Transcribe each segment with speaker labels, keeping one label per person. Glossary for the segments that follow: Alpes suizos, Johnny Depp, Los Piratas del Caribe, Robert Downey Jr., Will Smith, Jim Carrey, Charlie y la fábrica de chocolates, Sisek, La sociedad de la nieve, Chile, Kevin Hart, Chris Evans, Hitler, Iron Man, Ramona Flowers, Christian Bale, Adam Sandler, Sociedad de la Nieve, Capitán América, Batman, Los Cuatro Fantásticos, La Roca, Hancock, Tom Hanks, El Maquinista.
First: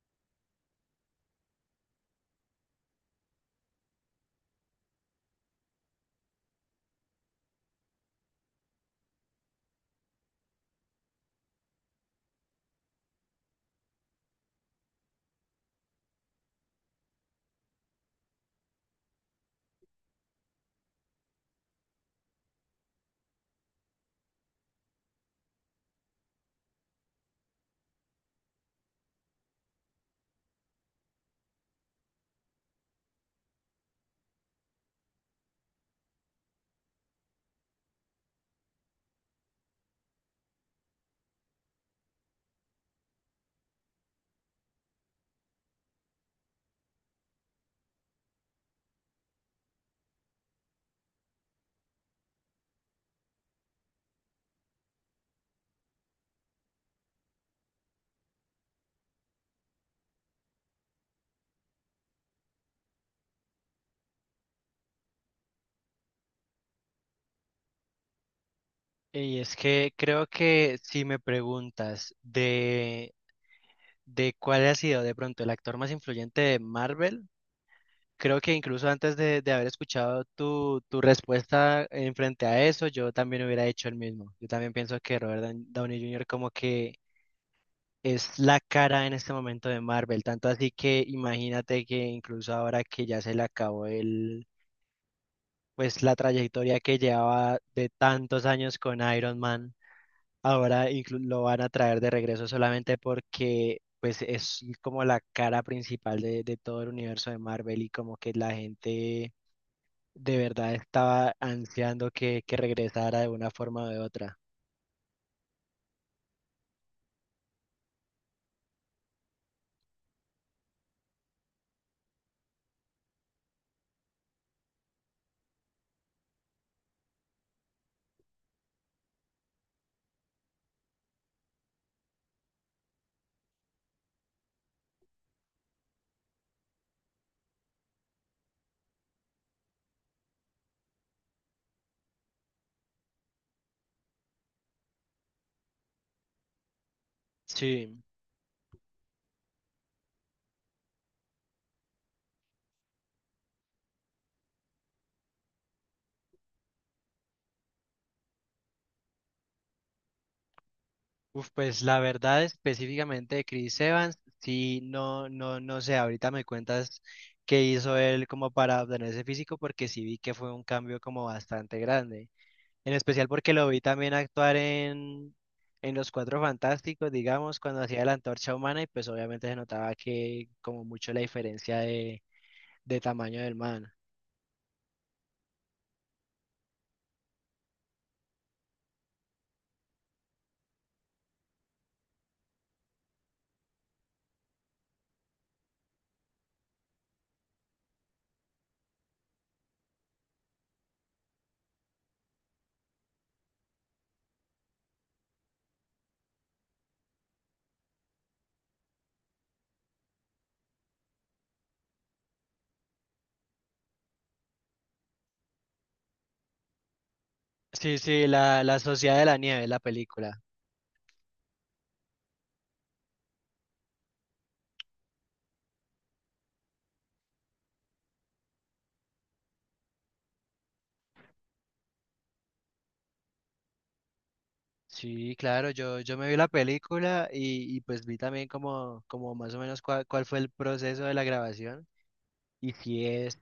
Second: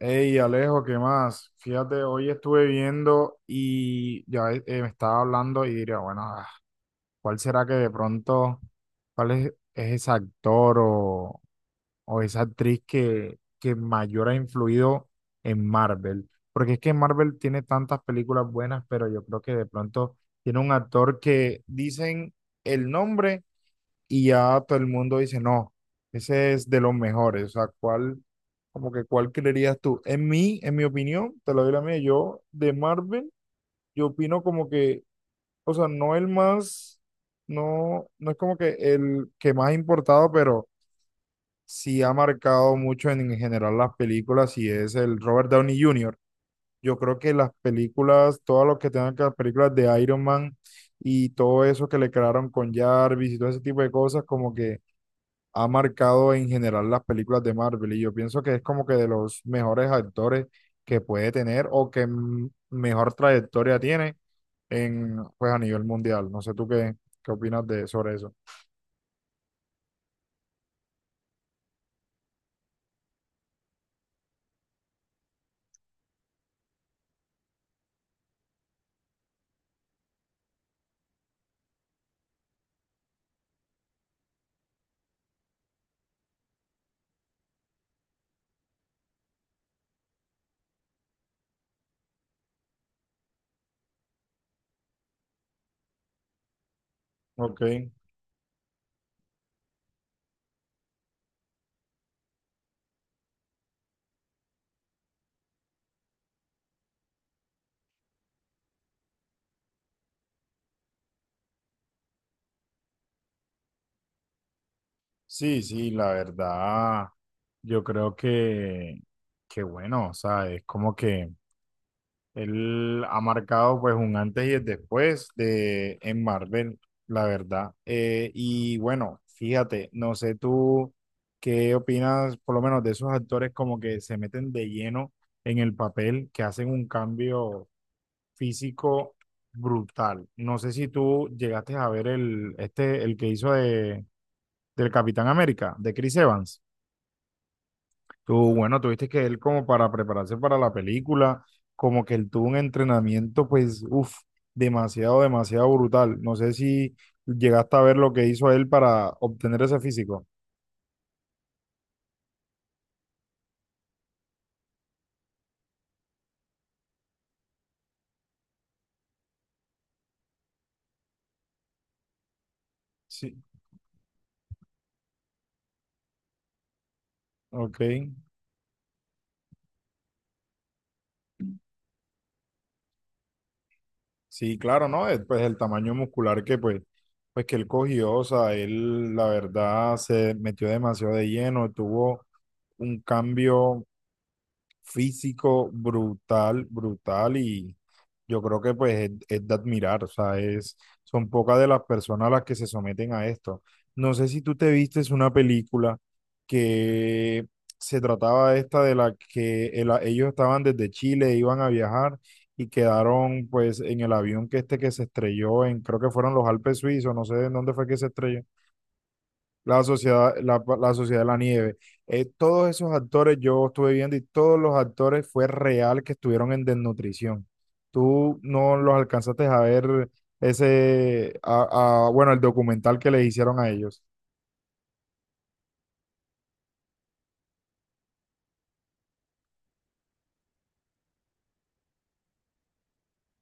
Speaker 1: Hey Alejo, ¿qué más? Fíjate, hoy estuve viendo y ya me estaba hablando y diría, bueno, ¿cuál será que de pronto, cuál es ese actor o esa actriz que mayor ha influido en Marvel? Porque es que Marvel tiene tantas películas buenas, pero yo creo que de pronto tiene un actor que dicen el nombre y ya todo el mundo dice, no, ese es de los mejores. O sea, ¿cuál, como que cuál creerías tú? En mi opinión, te lo doy la mía, yo de Marvel, yo opino como que, o sea, no el más, no, no es como que el que más ha importado, pero sí ha marcado mucho en general las películas y es el Robert Downey Jr. Yo creo que las películas, todas los que tengan que las películas de Iron Man y todo eso que le crearon con Jarvis y todo ese tipo de cosas, como que ha marcado en general las películas de Marvel y yo pienso que es como que de los mejores actores que puede tener o que mejor trayectoria tiene en, pues a nivel mundial. No sé tú qué opinas de, sobre eso.
Speaker 2: Y es que creo que si me preguntas de cuál ha sido de pronto el actor más influyente de Marvel, creo que incluso antes de haber escuchado tu respuesta en frente a eso, yo también hubiera hecho el mismo. Yo también pienso que Downey Jr. como que es la cara en este momento de Marvel, tanto así que imagínate que incluso ahora que ya se le acabó el, pues la trayectoria que llevaba
Speaker 1: Ok,
Speaker 2: de tantos años con Iron Man. Lo van a traer de regreso solamente porque pues es como la cara principal de todo el universo de Marvel y como que la gente de verdad estaba ansiando que regresara de una forma o de otra.
Speaker 1: sí, sí, la verdad, yo creo que bueno, o sea, es como que él ha marcado pues un antes y el después de en Marvel, la verdad. Y bueno, fíjate, no sé tú qué opinas, por lo menos de esos actores como que se meten de lleno en el papel, que hacen un cambio físico brutal. No sé si tú llegaste a ver el, este, el que hizo de, del Capitán América, de Chris Evans.
Speaker 2: Sí,
Speaker 1: Tú, bueno, tuviste que él como para prepararse para la película, como que él tuvo un entrenamiento, pues, demasiado, demasiado brutal. No sé si llegaste a ver lo que hizo él para obtener ese físico.
Speaker 2: uf, pues la verdad específicamente de Chris Evans, sí, no sé, ahorita me cuentas qué hizo él como para obtener ese físico porque sí vi que fue un cambio como bastante grande. En especial
Speaker 1: Sí,
Speaker 2: porque lo vi también en Los Cuatro Fantásticos, digamos, cuando
Speaker 1: ok.
Speaker 2: hacía la antorcha humana y pues obviamente se notaba que como mucho la diferencia de tamaño del man.
Speaker 1: Sí, claro, ¿no? Pues el tamaño muscular que, pues, pues que él cogió, o sea, él, la verdad, se metió demasiado de lleno, tuvo un cambio físico brutal, brutal y yo creo que pues es de admirar, o sea, es, son pocas de las personas las que se someten a esto. No sé si tú te vistes una película que se trataba esta de la que el- ellos estaban desde Chile, iban a viajar y quedaron pues en el avión que este que se estrelló en, creo que fueron los Alpes suizos, no sé en dónde fue que
Speaker 2: Sí,
Speaker 1: se
Speaker 2: sí,
Speaker 1: estrelló
Speaker 2: la Sociedad de la Nieve, la
Speaker 1: la sociedad,
Speaker 2: película.
Speaker 1: la sociedad de la nieve. Todos esos actores yo estuve viendo y todos los actores fue real que estuvieron en desnutrición. Tú no los alcanzaste a ver ese, a- bueno, el documental que les hicieron a ellos.
Speaker 2: Sí, claro, yo me vi la película y pues vi también como más o menos cuál fue el proceso de la grabación. Y sí es,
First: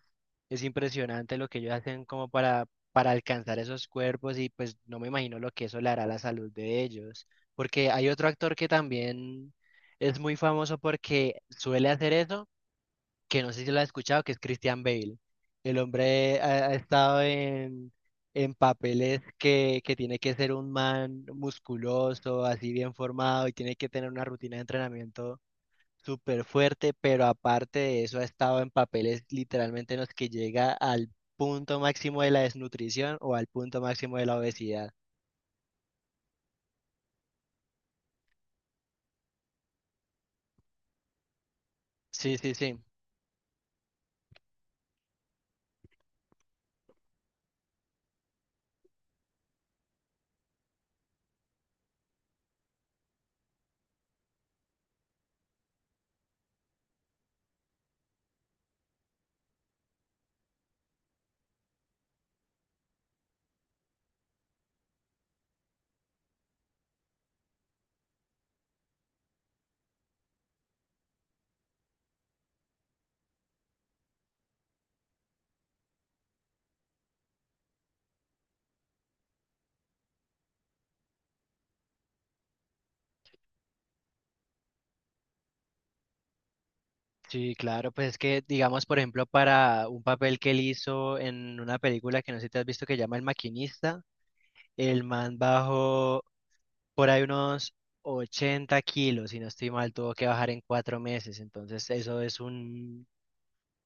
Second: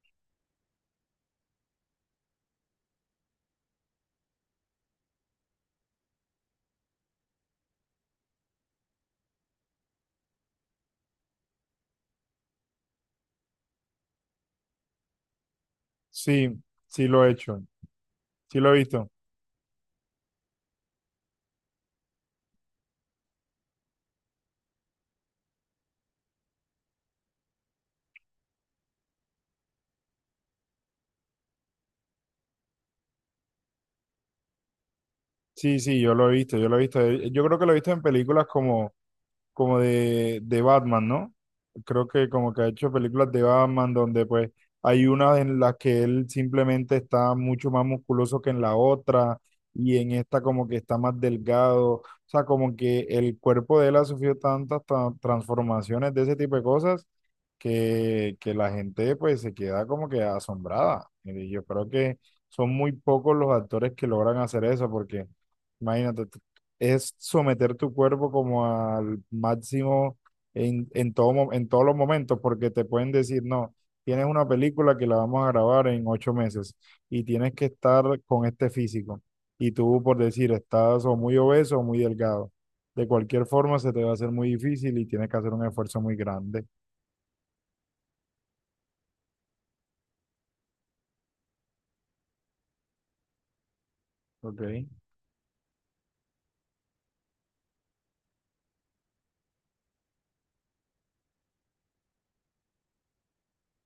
Speaker 2: es impresionante lo que ellos hacen como para alcanzar esos cuerpos y pues no me imagino lo que eso le hará a la salud de ellos. Porque hay otro actor que también es muy famoso porque suele hacer eso, que no sé si lo has escuchado, que es Christian Bale. El hombre
Speaker 1: Sí,
Speaker 2: ha
Speaker 1: sí
Speaker 2: estado
Speaker 1: lo he hecho,
Speaker 2: en
Speaker 1: sí lo he visto.
Speaker 2: papeles que tiene que ser un man musculoso, así bien formado y tiene que tener una rutina de entrenamiento súper fuerte, pero aparte de eso ha estado en papeles literalmente en los que llega al punto máximo de la desnutrición o al punto máximo de la obesidad.
Speaker 1: Sí, sí, yo lo he visto, yo lo he visto. Yo creo que lo he visto en películas como como de Batman, ¿no? Creo que
Speaker 2: Sí,
Speaker 1: como
Speaker 2: sí,
Speaker 1: que ha
Speaker 2: sí.
Speaker 1: hecho películas de Batman donde pues hay una en la que él simplemente está mucho más musculoso que en la otra y en esta como que está más delgado, o sea, como que el cuerpo de él ha sufrido tantas tra- transformaciones de ese tipo de cosas que la gente pues se queda como que asombrada. Y yo creo que son muy pocos los actores que logran hacer eso porque... Imagínate, es someter tu cuerpo como al máximo en todo, mo- en todos los momentos, porque te pueden decir, no, tienes una película que la vamos a grabar en 8 meses y tienes que estar con este físico. Y tú, por decir, estás o muy obeso o muy delgado. De cualquier forma, se te va a hacer muy difícil y tienes que hacer un esfuerzo muy grande.
Speaker 2: Sí, claro, pues es que, digamos, por ejemplo, para un papel que él hizo en una película que no sé si te has visto que llama El Maquinista,
Speaker 1: Ok,
Speaker 2: el man bajó por ahí unos 80 kilos, si no estoy mal, tuvo que bajar en 4 meses, entonces eso es un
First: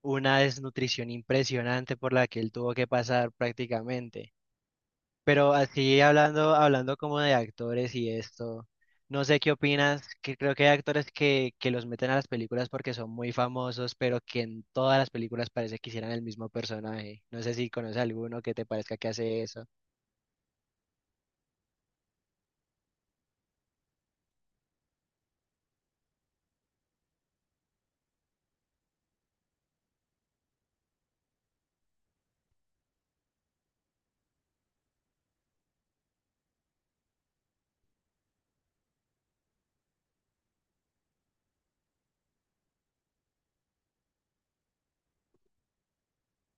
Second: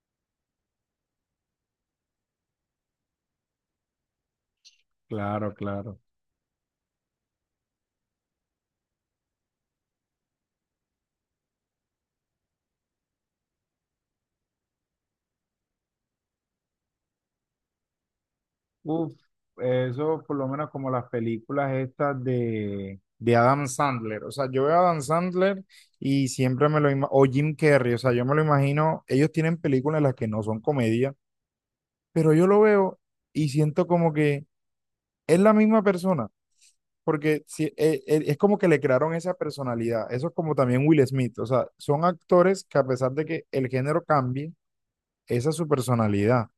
Speaker 2: una desnutrición impresionante por la que él tuvo que pasar prácticamente. Pero
Speaker 1: claro, claro.
Speaker 2: así hablando como de actores y esto, no sé qué opinas, que creo que hay actores que los meten a las películas porque son muy famosos, pero que en todas las películas parece que hicieran el mismo personaje. No sé si conoces alguno que te parezca que
Speaker 1: Uf,
Speaker 2: hace eso.
Speaker 1: eso por lo menos como las películas estas de Adam Sandler. O sea, yo veo a Adam Sandler y siempre me lo imagino, o Jim Carrey, o sea, yo me lo imagino, ellos tienen películas en las que no son comedia, pero yo lo veo y siento como que es la misma persona, porque si- es como que le crearon esa personalidad. Eso es como también Will Smith, o sea, son actores que a pesar de que el género cambie, esa es su personalidad.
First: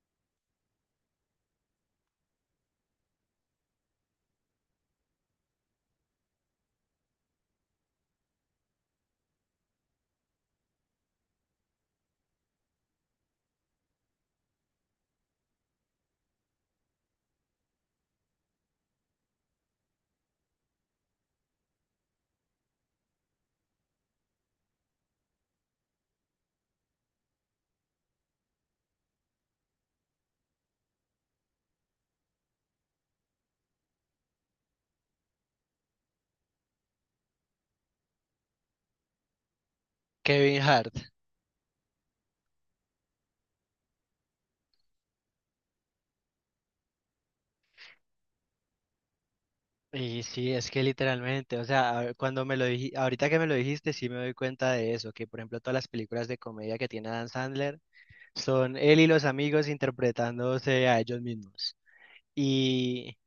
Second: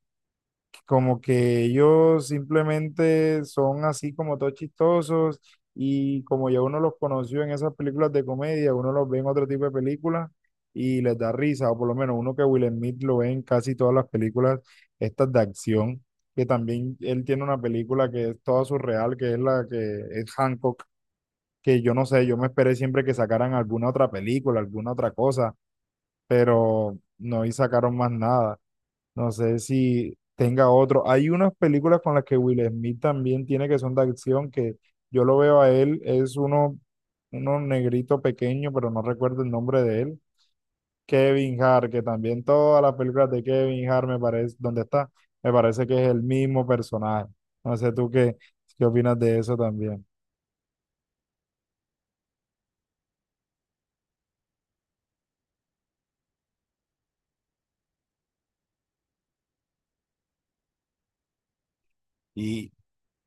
Speaker 1: Como que ellos simplemente son así como todos chistosos y como ya uno los conoció en esas películas de comedia, uno los ve en otro tipo de películas y les da risa, o por lo menos uno que Will Smith lo ve en casi todas las películas estas de acción, que también él tiene una película que es toda surreal, que es la que es Hancock, que yo no sé, yo me esperé siempre que sacaran alguna otra película, alguna otra cosa, pero no y sacaron más nada. No sé si tenga otro. Hay unas películas con las que Will Smith también tiene que son de acción, que yo lo veo a él, es uno, negrito pequeño, pero no recuerdo el nombre de él.
Speaker 2: Kevin Hart.
Speaker 1: Kevin Hart, que también todas las películas de Kevin Hart me parece, ¿dónde está? Me parece que es el mismo personaje. No sé tú qué opinas de eso también.
Speaker 2: Y sí, es que literalmente, o sea, cuando me lo dijiste, ahorita que me lo dijiste, sí me doy cuenta de eso, que por ejemplo todas las películas de comedia que tiene Dan Sandler son él y los amigos interpretándose a ellos mismos.
Speaker 1: Y,
Speaker 2: Y,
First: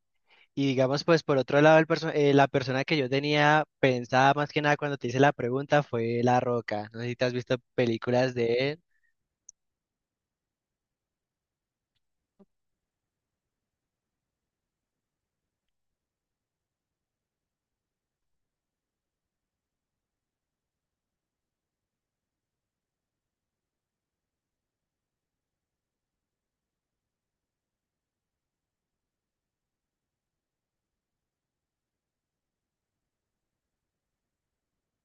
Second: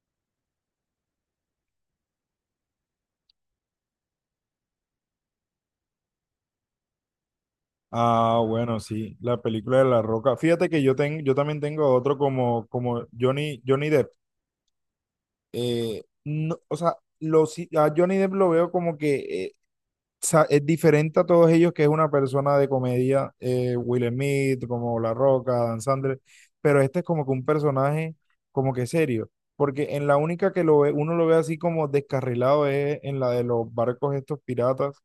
Speaker 2: y digamos, pues por otro lado, la persona que yo tenía pensada más que nada cuando te hice la pregunta fue La Roca. No sé si te has visto películas
Speaker 1: ah,
Speaker 2: de
Speaker 1: bueno,
Speaker 2: él.
Speaker 1: sí, la película de La Roca. Fíjate que yo, tengo yo también tengo otro como, como Johnny, Johnny Depp. No, o sea, los, a Johnny Depp lo veo como que eh, sa- es diferente a todos ellos, que es una persona de comedia, Will Smith, como La Roca, Dan Sandler, pero este es como que un personaje como que serio, porque en la única que lo ve, uno lo ve así como descarrilado es en la de los barcos estos piratas,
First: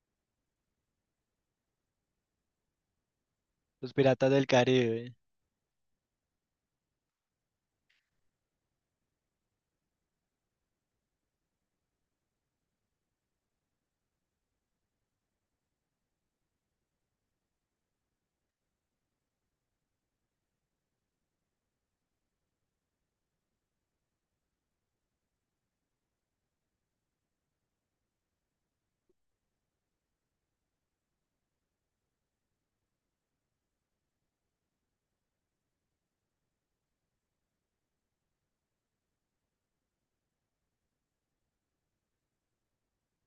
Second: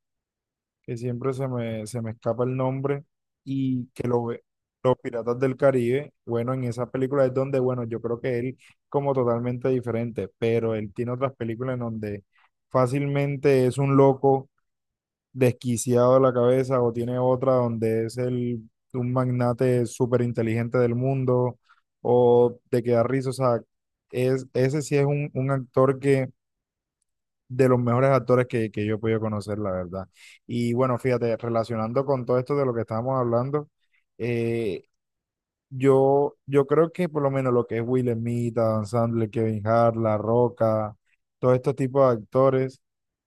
Speaker 1: que siempre se me escapa el nombre, y
Speaker 2: Los
Speaker 1: que lo
Speaker 2: Piratas
Speaker 1: ve,
Speaker 2: del
Speaker 1: Los
Speaker 2: Caribe.
Speaker 1: Piratas del Caribe, bueno, en esa película es donde, bueno, yo creo que él como totalmente diferente, pero él tiene otras películas en donde fácilmente es un loco desquiciado de la cabeza o tiene otra donde es el, un magnate súper inteligente del mundo o de que da risa, o sea, es, ese sí es un actor que de los mejores actores que yo he podido conocer, la verdad. Y bueno, fíjate, relacionando con todo esto de lo que estábamos hablando, eh, yo creo que por lo menos lo que es Will Smith, Adam Sandler, Kevin Hart, La Roca, todos estos tipos de actores,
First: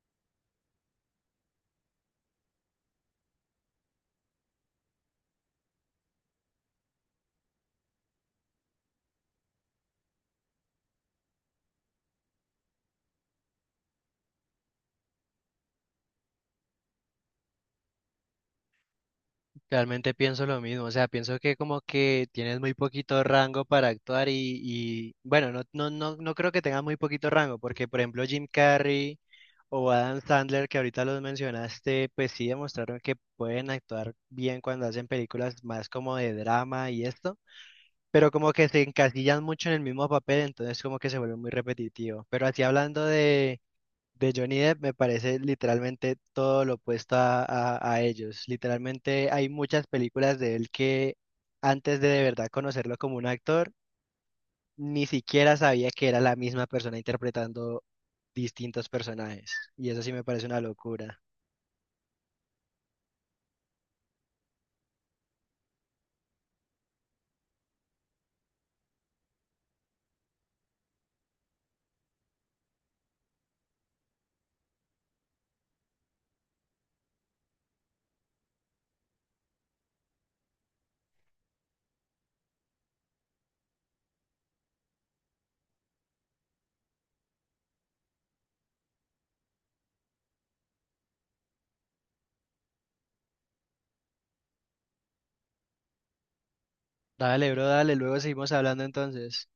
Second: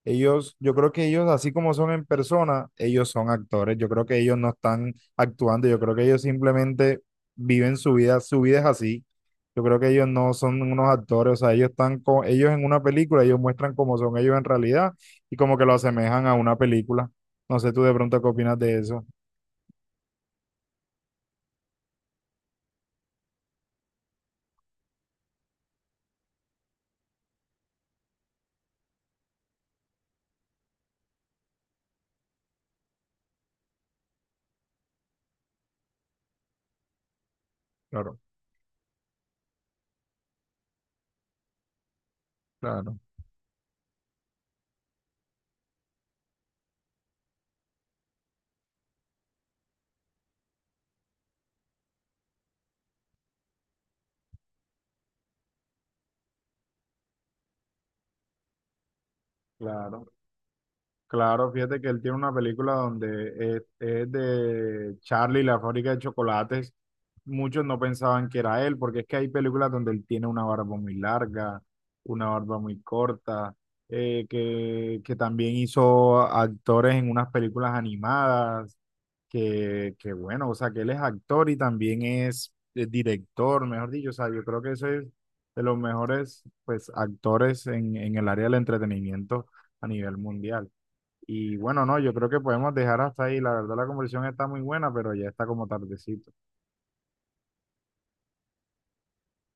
Speaker 1: ellos, yo creo que ellos, así como son en persona, ellos son actores. Yo creo que ellos no están actuando, yo creo que ellos simplemente viven su vida es así. Yo creo que ellos no son unos actores, o sea, ellos están con, ellos en una película, ellos muestran cómo son ellos en realidad y como que lo asemejan a una película. No sé tú de pronto qué opinas de eso.
Speaker 2: Realmente pienso lo mismo, o sea, pienso que como que tienes muy poquito rango para actuar y bueno, no creo que tengas muy poquito rango, porque por ejemplo Jim Carrey... O Adam Sandler, que ahorita los mencionaste, pues sí demostraron que pueden actuar bien cuando hacen películas más como de drama y esto,
Speaker 1: Claro,
Speaker 2: pero como que se encasillan mucho en el mismo papel, entonces como que se vuelve muy repetitivo. Pero así
Speaker 1: claro.
Speaker 2: de Johnny Depp, me parece literalmente todo lo opuesto a ellos. Literalmente hay muchas películas de él que antes de verdad conocerlo como un actor, ni siquiera sabía que era la misma persona interpretando distintos personajes. Y eso
Speaker 1: Claro.
Speaker 2: sí me parece una locura.
Speaker 1: Claro, fíjate que él tiene una película donde es de Charlie, y la fábrica de chocolates. Muchos no pensaban que era él, porque es que hay películas donde él tiene una barba muy larga, una barba muy corta, que también hizo actores en unas películas animadas, que bueno, o sea, que él es actor y también es, director, mejor dicho, o sea, yo creo que ese es de los mejores pues, actores en el área del entretenimiento a nivel mundial. Y bueno, no, yo creo que podemos dejar hasta ahí. La verdad, la conversación está muy buena, pero ya está como tardecito.
Speaker 2: Dale, bro, dale, luego seguimos hablando entonces.